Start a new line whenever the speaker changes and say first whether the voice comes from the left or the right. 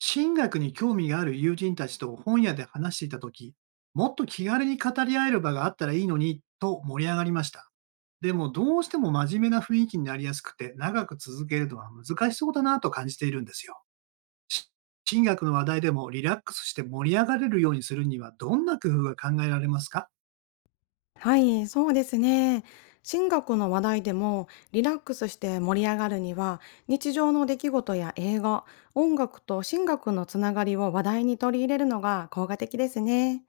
right: 神学に興味がある友人たちと本屋で話していたとき、もっと気軽に語り合える場があったらいいのにと盛り上がりました。でもどうしても真面目な雰囲気になりやすくて長く続けるのは難しそうだなと感じているんですよ。し神学の話題でもリラックスして盛り上がれるようにするにはどんな工夫が考えられますか？
left: はい、そうですね。進学の話題でもリラックスして盛り上がるには日常の出来事や映画、音楽と進学のつながりを話題に取り入れるのが効果的ですね。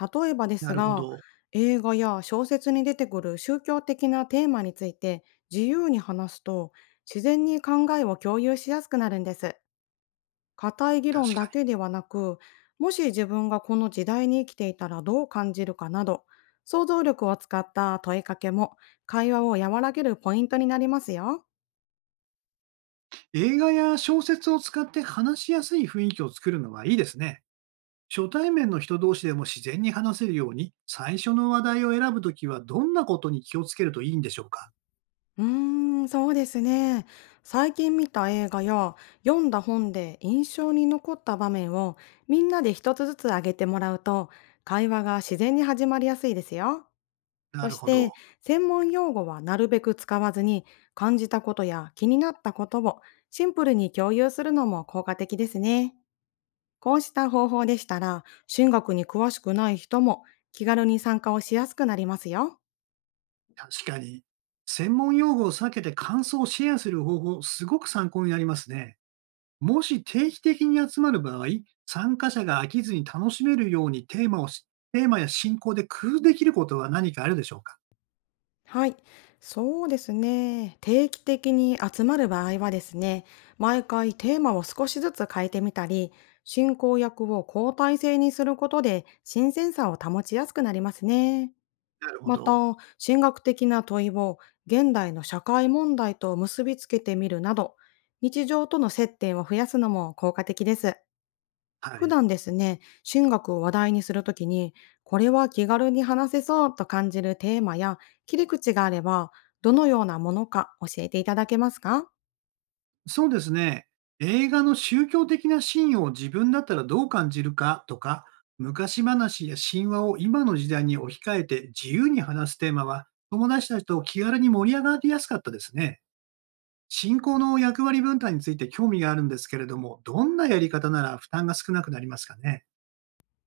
left: 例えばで
right: な
left: す
right: るほ
left: が、
right: ど。
left: 映画や小説に出てくる宗教的なテーマについて自由に話すと自然に考えを共有しやすくなるんです。固い議論
right: 確か
left: だ
right: に。
left: けではなく、もし自分がこの時代に生きていたらどう感じるかなど、想像力を使った問いかけも会話を和らげるポイントになりますよ。
right: 映画や小説を使って話しやすい雰囲気を作るのはいいですね。初対面の人同士でも自然に話せるように、最初の話題を選ぶときはどんなことに気をつけるといいんでしょうか？
left: うーそうですね。最近見た映画や読んだ本で印象に残った場面をみんなで一つずつ挙げてもらうと会話が自然に始まりやすいですよ。
right: な
left: そ
right: る
left: し
right: ほ
left: て、
right: ど。
left: 専門用語はなるべく使わずに、感じたことや気になったことをシンプルに共有するのも効果的ですね。こうした方法でしたら、進学に詳しくない人も気軽に参加をしやすくなりますよ。
right: 確かに。専門用語を避けて感想をシェアする方法、すごく参考になりますね。もし定期的に集まる場合、参加者が飽きずに楽しめるようにテーマや進行で工夫できることは何かあるでしょうか？
left: はい、そうですね。定期的に集まる場合はですね、毎回テーマを少しずつ変えてみたり、進行役を交代制にすることで新鮮さを保ちやすくなりますね。
right: なるほ
left: また、
right: ど。
left: 神学的な問いを現代の社会問題と結びつけてみるなど、日常との接点を増やすのも効果的です。
right: は
left: 普
right: い。
left: 段ですね、神学を話題にするときに、これは気軽に話せそうと感じるテーマや切り口があれば、どのようなものか教えていただけますか？
right: そうですね。映画の宗教的なシーンを自分だったらどう感じるかとか、昔話や神話を今の時代に置き換えて自由に話すテーマは、友達たちと気軽に盛り上がりやすかったですね。信仰の役割分担について興味があるんですけれども、どんなやり方なら負担が少なくなりますかね。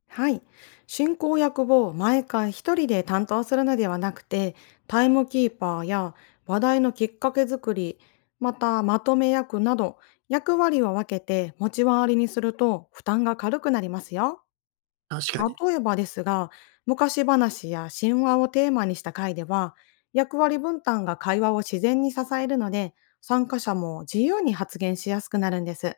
left: はい。進行役を毎回一人で担当するのではなくて、タイムキーパーや話題のきっかけ作り、またまとめ役など、役割を分けて持ち回りにすると負担が軽くなりますよ。
right: 確かに。
left: 例えばですが、昔話や神話をテーマにした回では、役割分担が会話を自然に支えるので、参加者も自由に発言しやすくなるんです。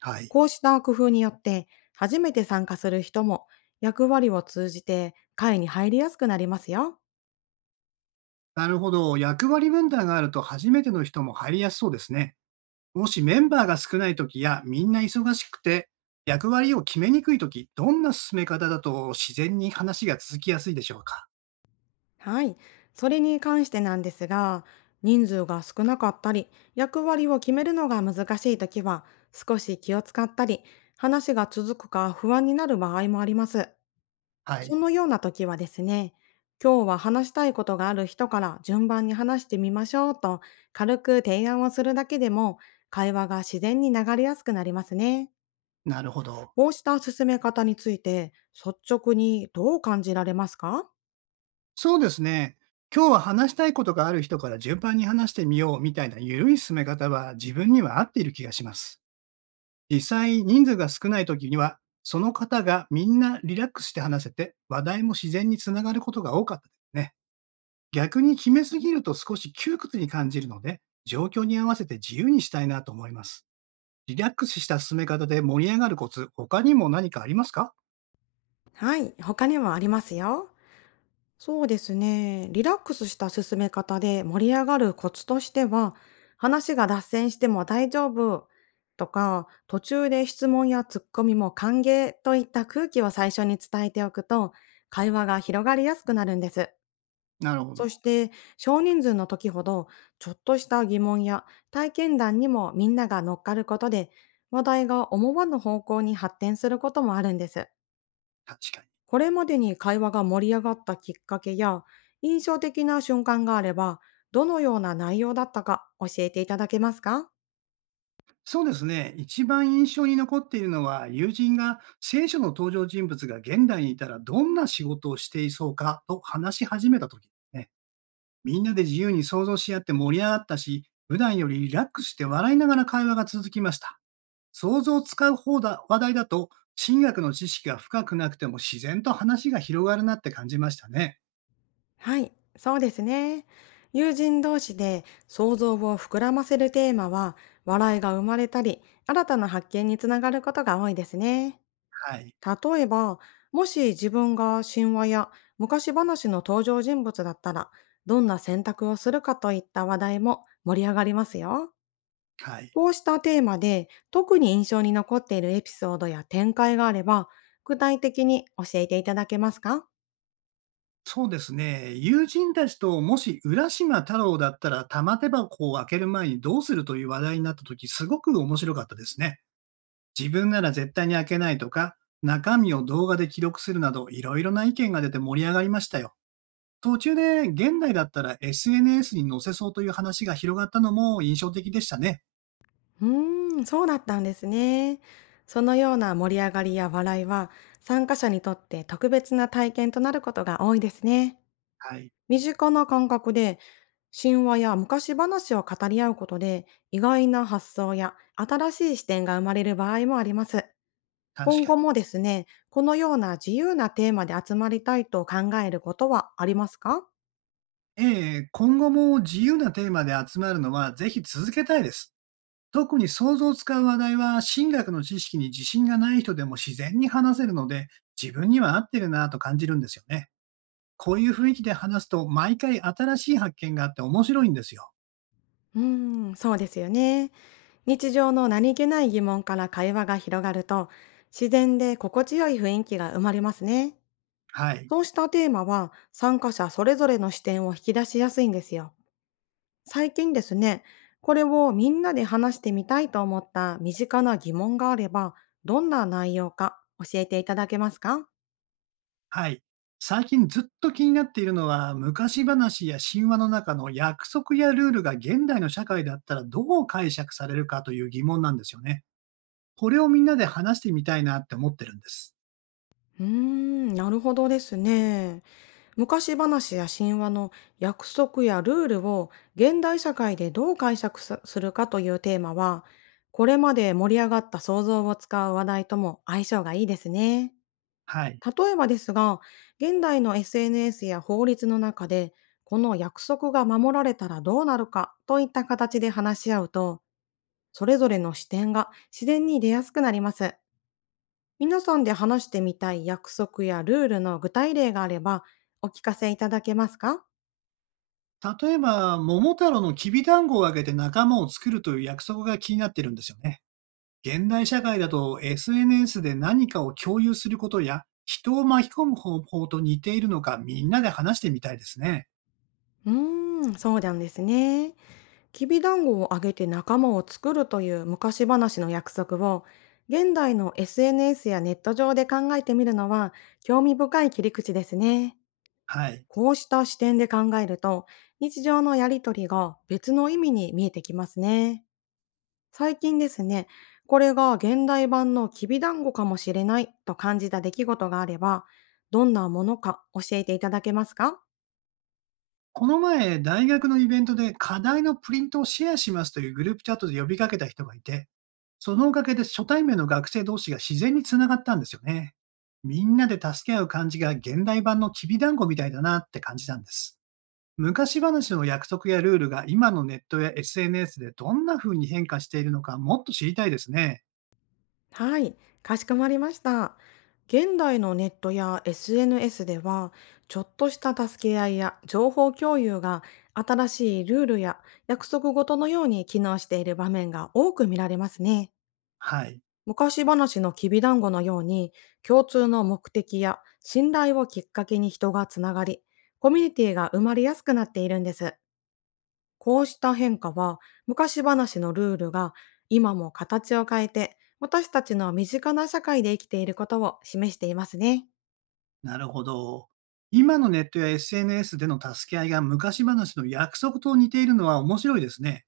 right: はい。
left: こうした工夫によって、初めて参加する人も役割を通じて会に入りやすくなりますよ。
right: なるほど。役割分担があると初めての人も入りやすそうですね。もしメンバーが少ない時やみんな忙しくて役割を決めにくい時、どんな進め方だと自然に話が続きやすいでしょうか？
left: はい。それに関してなんですが、人数が少なかったり、役割を決めるのが難しいときは、少し気を使ったり、話が続くか不安になる場合もあります。
right: は
left: そ
right: い、
left: のような時はですね、今日は話したいことがある人から順番に話してみましょうと軽く提案をするだけでも会話が自然に流れやすくなりますね。
right: なるほど。
left: こうした進め方について率直にどう感じられますか？
right: そうですね。今日は話したいことがある人から順番に話してみようみたいな緩い進め方は自分には合っている気がします。実際人数が少ない時には、その方がみんなリラックスして話せて、話題も自然につながることが多かったですね。逆に決めすぎると少し窮屈に感じるので、状況に合わせて自由にしたいなと思います。リラックスした進め方で盛り上がるコツ、他にも何かありますか？
left: はい、他にもありますよ。そうですね。リラックスした進め方で盛り上がるコツとしては、話が脱線しても大丈夫とか、途中で質問やツッコミも歓迎といった空気を最初に伝えておくと、会話が広がりやすくなるんです。
right: なるほ
left: そ
right: ど。
left: して、少人数の時ほど、ちょっとした疑問や体験談にもみんなが乗っかることで、話題が思わぬ方向に発展することもあるんです。
right: 確かに。
left: これまでに会話が盛り上がったきっかけや、印象的な瞬間があれば、どのような内容だったか教えていただけますか？
right: そうですね。一番印象に残っているのは、友人が聖書の登場人物が現代にいたらどんな仕事をしていそうかと話し始めた時ね。みんなで自由に想像し合って盛り上がったし、普段よりリラックスして笑いながら会話が続きました。想像を使う方だ話題だと、新薬の知識が深くなくても自然と話が広がるなって感じましたね。
left: はい、そうですね。友人同士で想像を膨らませるテーマは、笑いが生まれたり、新たな発見につながることが多いですね。
right: はい。
left: 例えば、もし自分が神話や昔話の登場人物だったら、どんな選択をするかといった話題も盛り上がりますよ。
right: はい。
left: こうしたテーマで特に印象に残っているエピソードや展開があれば、具体的に教えていただけますか？
right: そうですね。友人たちともし浦島太郎だったら玉手箱を開ける前にどうするという話題になった時、すごく面白かったですね。自分なら絶対に開けないとか、中身を動画で記録するなど、いろいろな意見が出て盛り上がりましたよ。途中で現代だったら SNS に載せそうという話が広がったのも印象的でしたね。
left: そうだったんですね。そのような盛り上がりや笑いは参加者にとって特別な体験となることが多いですね。
right: はい。
left: 身近な感覚で神話や昔話を語り合うことで意外な発想や新しい視点が生まれる場合もあります。
right: 確
left: 今
right: か
left: 後
right: に。
left: もですね、このような自由なテーマで集まりたいと考えることはありますか？
right: ええ、今後も自由なテーマで集まるのはぜひ続けたいです。特に想像を使う話題は神学の知識に自信がない人でも自然に話せるので、自分には合ってるなぁと感じるんですよね。こういう雰囲気で話すと毎回新しい発見があって面白いんですよ。
left: うーそうですよね。日常の何気ない疑問から会話が広がると、自然で心地よい雰囲気が生まれますね。
right: はい。
left: そうしたテーマは参加者それぞれの視点を引き出しやすいんですよ。最近ですね、これをみんなで話してみたいと思った身近な疑問があれば、どんな内容か教えていただけますか？
right: はい。最近ずっと気になっているのは、昔話や神話の中の約束やルールが現代の社会だったらどう解釈されるかという疑問なんですよね。これをみんなで話してみたいなって思ってるんです。
left: なるほどですね。昔話や神話の約束やルールを現代社会でどう解釈すするかというテーマは、これまで盛り上がった想像を使う話題とも相性がいいですね。
right: はい。
left: 例えばですが、現代の SNS や法律の中で、この約束が守られたらどうなるかといった形で話し合うと、それぞれの視点が自然に出やすくなります。皆さんで話してみたい約束やルールの具体例があれば、お聞かせいただけますか？
right: 例えば、桃太郎のきび団子をあげて仲間を作るという約束が気になってるんですよね。現代社会だと SNS で何かを共有することや人を巻き込む方法と似ているのか、みんなで話してみたいですね。
left: うーそうなんですね。きびだんごをあげて仲間を作るという昔話の約束を現代の SNS やネット上で考えてみるのは興味深い切り口ですね。
right: はい。
left: こうした視点で考えると日常のやりとりが別の意味に見えてきますね。最近ですね、これが現代版のきびだんごかもしれないと感じた出来事があればどんなものか教えていただけますか？
right: この前、大学のイベントで課題のプリントをシェアしますというグループチャットで呼びかけた人がいて、そのおかげで初対面の学生同士が自然につながったんですよね。みんなで助け合う感じが現代版のきび団子みたいだなって感じたんです。昔話の約束やルールが今のネットや SNS でどんな風に変化しているのか、もっと知りたいですね。
left: はい、かしこまりました。現代のネットや SNS では、ちょっとした助け合いや情報共有が新しいルールや約束事のように機能している場面が多く見られますね。
right: はい。
left: 昔話のきびだんごのように、共通の目的や信頼をきっかけに人がつながり、コミュニティが生まれやすくなっているんです。こうした変化は、昔話のルールが今も形を変えて、私たちの身近な社会で生きていることを示していますね。
right: なるほど。今のネットや SNS での助け合いが昔話の約束と似ているのは面白いですね。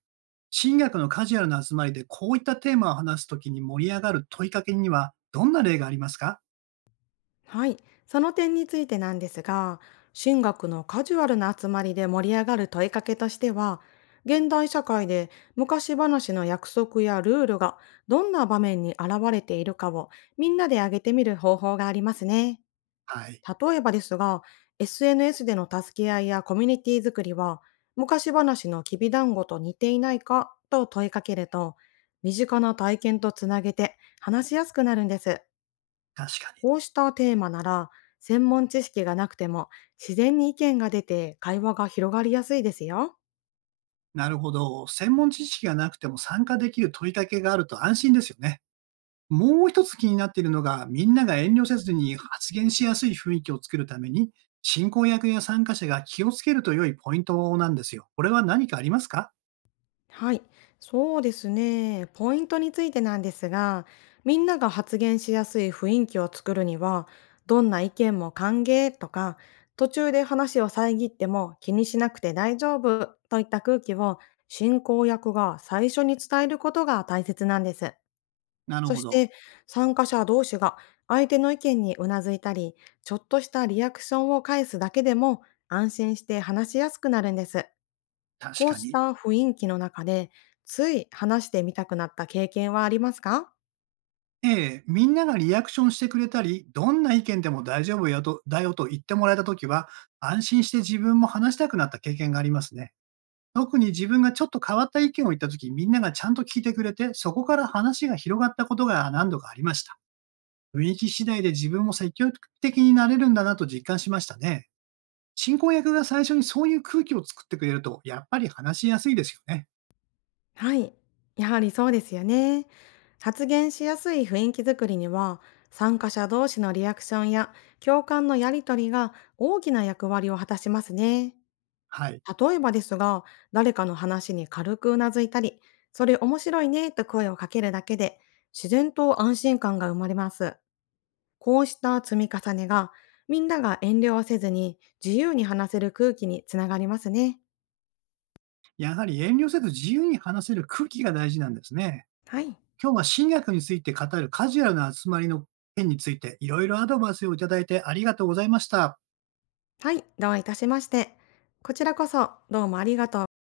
right: 新学のカジュアルな集まりでこういったテーマを話すときに盛り上がる問いかけにはどんな例がありますか？
left: はい。その点についてなんですが、神学のカジュアルな集まりで盛り上がる問いかけとしては、現代社会で昔話の約束やルールがどんな場面に現れているかをみんなで挙げてみる方法がありますね。
right: はい。
left: 例えばですが、SNS での助け合いやコミュニティ作りは、昔話のきびだんごと似ていないかと問いかけると、身近な体験とつなげて話しやすくなるんです。
right: 確かに。
left: こうしたテーマなら、専門知識がなくても自然に意見が出て会話が広がりやすいですよ。
right: なるほど。専門知識がなくても参加できる問いかけがあると安心ですよね。もう一つ気になっているのが、みんなが遠慮せずに発言しやすい雰囲気を作るために、進行役や参加者が気をつけると良いポイントなんですよ。これは何かありますか？
left: はい、そうですね。ポイントについてなんですが、みんなが発言しやすい雰囲気を作るには、どんな意見も歓迎とか、途中で話を遮っても気にしなくて大丈夫といった空気を進行役が最初に伝えることが大切なんです。
right: なる
left: そ
right: ほ
left: し
right: ど。
left: て参加者同士が相手の意見にうなずいたり、ちょっとしたリアクションを返すだけでも安心して話しやすくなるんです。
right: 確
left: こう
right: か
left: し
right: に。
left: た雰囲気の中で、つい話してみたくなった経験はありますか？
right: ええ、みんながリアクションしてくれたり、どんな意見でも大丈夫よとだよと言ってもらえたときは、安心して自分も話したくなった経験がありますね。特に自分がちょっと変わった意見を言ったとき、みんながちゃんと聞いてくれて、そこから話が広がったことが何度かありました。雰囲気次第で自分も積極的になれるんだなと実感しましたね。進行役が最初にそういう空気を作ってくれると、やっぱり話しやすいですよね。
left: はい。やはりそうですよね。発言しやすい雰囲気づくりには、参加者同士のリアクションや共感のやりとりが大きな役割を果たしますね。
right: はい。
left: 例えばですが、誰かの話に軽くうなずいたり、それ面白いねと声をかけるだけで、自然と安心感が生まれます。こうした積み重ねが、みんなが遠慮をせずに自由に話せる空気につながりますね。
right: やはり遠慮せず自由に話せる空気が大事なんですね。
left: はい。
right: 今日は進学について語るカジュアルな集まりの件について、いろいろアドバイスをいただいてありがとうございました。
left: はい、どういたしまして。こちらこそどうもありがとうございました。